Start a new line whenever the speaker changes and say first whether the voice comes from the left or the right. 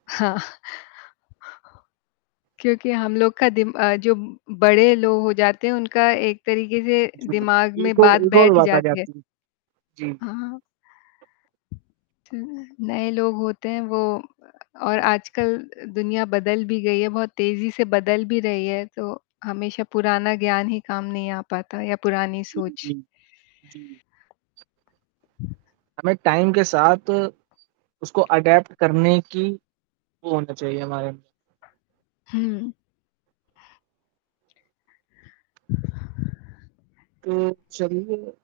left: हाँ। क्योंकि हम लोग का दिम अ, जो बड़े लोग हो जाते हैं, उनका एक तरीके से
right: जी
left: दिमाग में
right: एक और
left: बात
right: एक और
left: बैठ
right: बात आ
left: जाती है।
right: जाती है जी।
left: हाँ, हाँ। [unintelligible] नए लोग होते हैं, वो और आजकल दुनिया बदल भी गयी है, बहुत तेजी से बदल भी रही है, तो हमेशा पुराना ज्ञान ही काम नहीं आ पाता या पुरानी
right: जी,
left: सोच।
right: जी, जी। हमें टाइम के साथ उसको एडाप्ट करने की वो होना चाहिए हमारे अंदर।
left: हुँ।
right: तो चलिए